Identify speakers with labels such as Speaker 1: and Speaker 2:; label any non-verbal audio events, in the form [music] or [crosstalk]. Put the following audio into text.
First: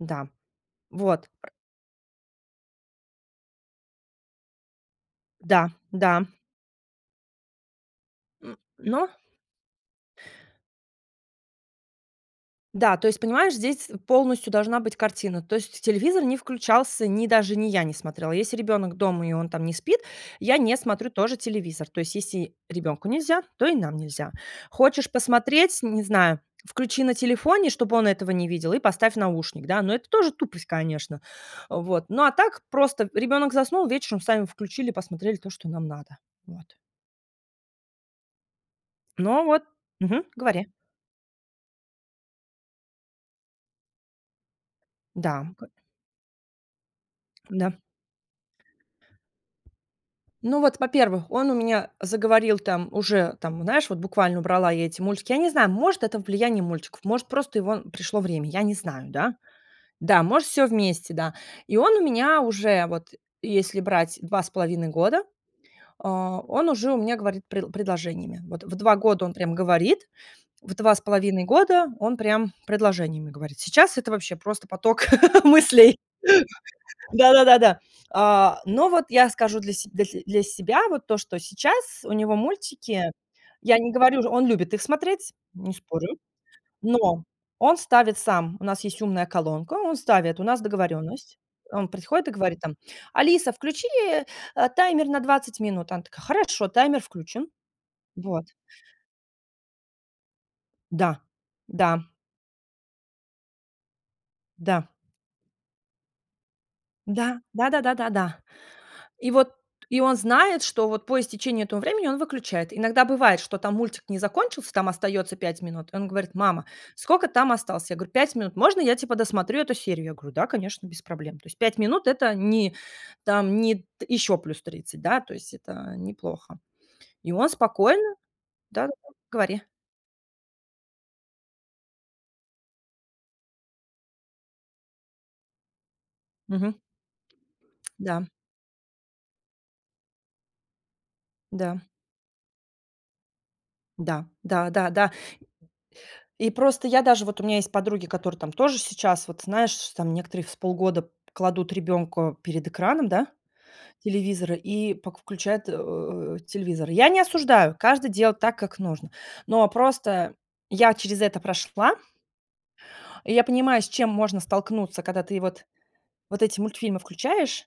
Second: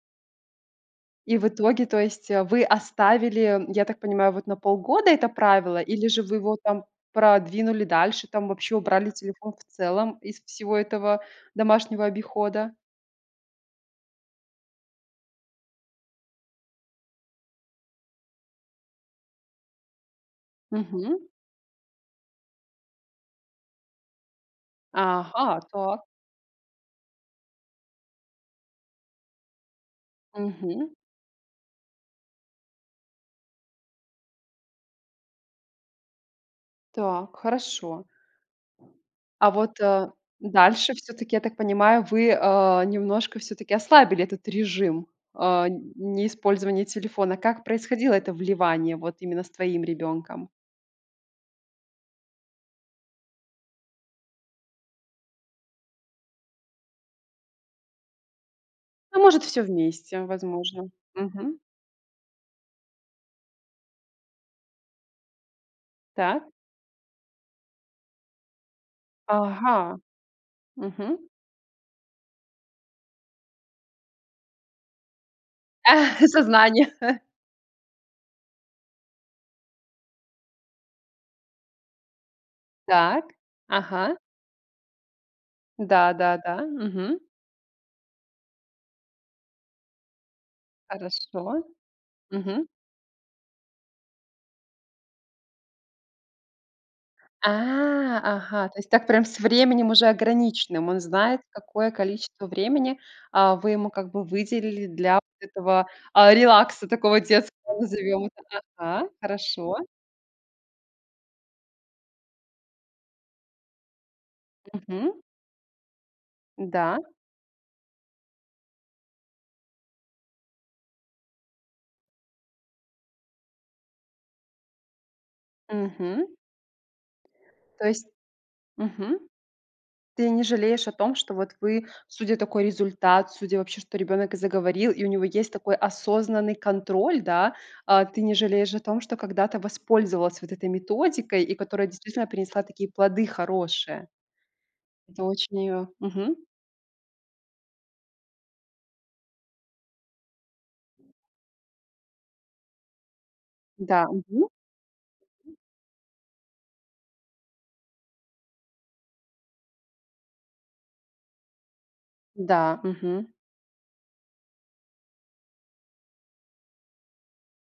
Speaker 1: Да, вот.
Speaker 2: И в
Speaker 1: Р
Speaker 2: итоге, то есть, вы оставили, я так понимаю, вот на полгода это
Speaker 1: Да
Speaker 2: правило, или же
Speaker 1: да.
Speaker 2: вы его, там, продвинули дальше, там
Speaker 1: М,
Speaker 2: вообще
Speaker 1: но
Speaker 2: убрали телефон в целом из всего этого домашнего обихода?
Speaker 1: Да, то есть, понимаешь, здесь полностью должна быть картина. То есть телевизор не включался, ни даже ни я не смотрела. Если ребенок дома, и он, там, не спит, я не смотрю
Speaker 2: Мгм.
Speaker 1: тоже телевизор. То есть если ребенку нельзя, то и нам нельзя. Хочешь
Speaker 2: Ага,
Speaker 1: посмотреть, не
Speaker 2: так.
Speaker 1: знаю, включи на телефоне, чтобы он этого не видел, и поставь наушник, да. Ну, это тоже тупость,
Speaker 2: Мгм.
Speaker 1: конечно, вот. Ну, а так, просто ребенок заснул, вечером сами включили, посмотрели то, что нам надо. Вот.
Speaker 2: Так, хорошо.
Speaker 1: Ну
Speaker 2: А
Speaker 1: вот
Speaker 2: вот, э,
Speaker 1: Мгм, говори.
Speaker 2: дальше, всё-таки, я так понимаю, вы, э, немножко всё-таки ослабили этот режим, э,
Speaker 1: Да, к
Speaker 2: н неиспользования телефона. Как
Speaker 1: Да.
Speaker 2: происходило это вливание, вот, именно с твоим ребёнком?
Speaker 1: Ну, вот, во-первых, он у меня заговорил, там, уже, там, знаешь, вот буквально убрала я эти мультики. Я не знаю, может это влияние мультиков, может, просто его пришло время, я не знаю,
Speaker 2: А
Speaker 1: да.
Speaker 2: может, всё вместе,
Speaker 1: Да, может, всё
Speaker 2: возможно.
Speaker 1: вместе, да.
Speaker 2: Мгм.
Speaker 1: И он у меня уже, вот если брать 2,5 года, э,
Speaker 2: Так.
Speaker 1: он уже у меня говорит пред предложениями. Вот в 2 года он прям
Speaker 2: Ага.
Speaker 1: говорит, в два с
Speaker 2: Мгм.
Speaker 1: половиной года он прям предложениями говорит. Сейчас это вообще просто поток [laughs] мыслей.
Speaker 2: [chuckles] Сознание. [chuckles]
Speaker 1: Да да да да. Э, но вот я скажу для се для те для себя, вот, то, что сейчас у него мультики
Speaker 2: Так.
Speaker 1: Я не
Speaker 2: Ага.
Speaker 1: говорю, он любит их смотреть, не
Speaker 2: Да
Speaker 1: спорю.
Speaker 2: да да. Мгм.
Speaker 1: Но, он ставит сам. У нас есть умная колонка. Он ставит, у нас договоренность.
Speaker 2: Хорошо,
Speaker 1: Он приходит и говорит,
Speaker 2: мгм.
Speaker 1: там: "Алиса, включи, э, таймер на 20 минут". Она такая: "Хорошо, таймер включен".
Speaker 2: А,
Speaker 1: Вот.
Speaker 2: ага! То есть так прям с временем уже ограниченным. Он
Speaker 1: Да,
Speaker 2: знает, какое
Speaker 1: да.
Speaker 2: количество времени, э, вы ему, как бы,
Speaker 1: Да.
Speaker 2: выделили для вот этого, а, релакса, такого
Speaker 1: Да. Да да
Speaker 2: детского,
Speaker 1: да да
Speaker 2: назовем
Speaker 1: да.
Speaker 2: это Ага.
Speaker 1: И вот,
Speaker 2: Хорошо.
Speaker 1: и он знает, что, вот, по истечении этого времени он выключает. Иногда бывает, что, там, мультик не закончился, там
Speaker 2: Мгм.
Speaker 1: остается 5 минут. И он говорит: "Мама,
Speaker 2: Да.
Speaker 1: сколько там осталось?" Я говор: "5 минут". Можно я, типа, досмотрю эту серию? Я говорю: "Да, конечно, без проблем". То есть 5 минут это не, там не т ещё плюс 30, да, то есть это
Speaker 2: Мгм.
Speaker 1: неплохо. И он
Speaker 2: То есть
Speaker 1: спокойно Да,
Speaker 2: Мгм.
Speaker 1: говори.
Speaker 2: Ты не жалеешь о том, что вот вы, судя такой результат, судя вообще что ребенок и заговорил, и у него есть такой осознанный
Speaker 1: Мгм.
Speaker 2: контроль, да. Э, ты
Speaker 1: Да.
Speaker 2: не жалеешь о том, что когда-то воспользовалась вот этой методикой, и
Speaker 1: Да.
Speaker 2: которая действительно принесла такие плоды хорошие?
Speaker 1: Да. Да, да, да.
Speaker 2: Ты очень её, мгм.
Speaker 1: И просто я даже вот у меня есть подруги, которые там тоже сейчас, вот знаешь, там, некоторые в с полгода кладут ребенка перед экраном, да,
Speaker 2: Да, мгм.
Speaker 1: телевизора, и пок включают, э, телевизор. Я не осуждаю, каждый делает так, как нужно. Но просто я через это прошла
Speaker 2: Да, мгм.
Speaker 1: и я понимаю, с чем можно столкнуться, когда ты вот вот эти мультфильмы включаешь.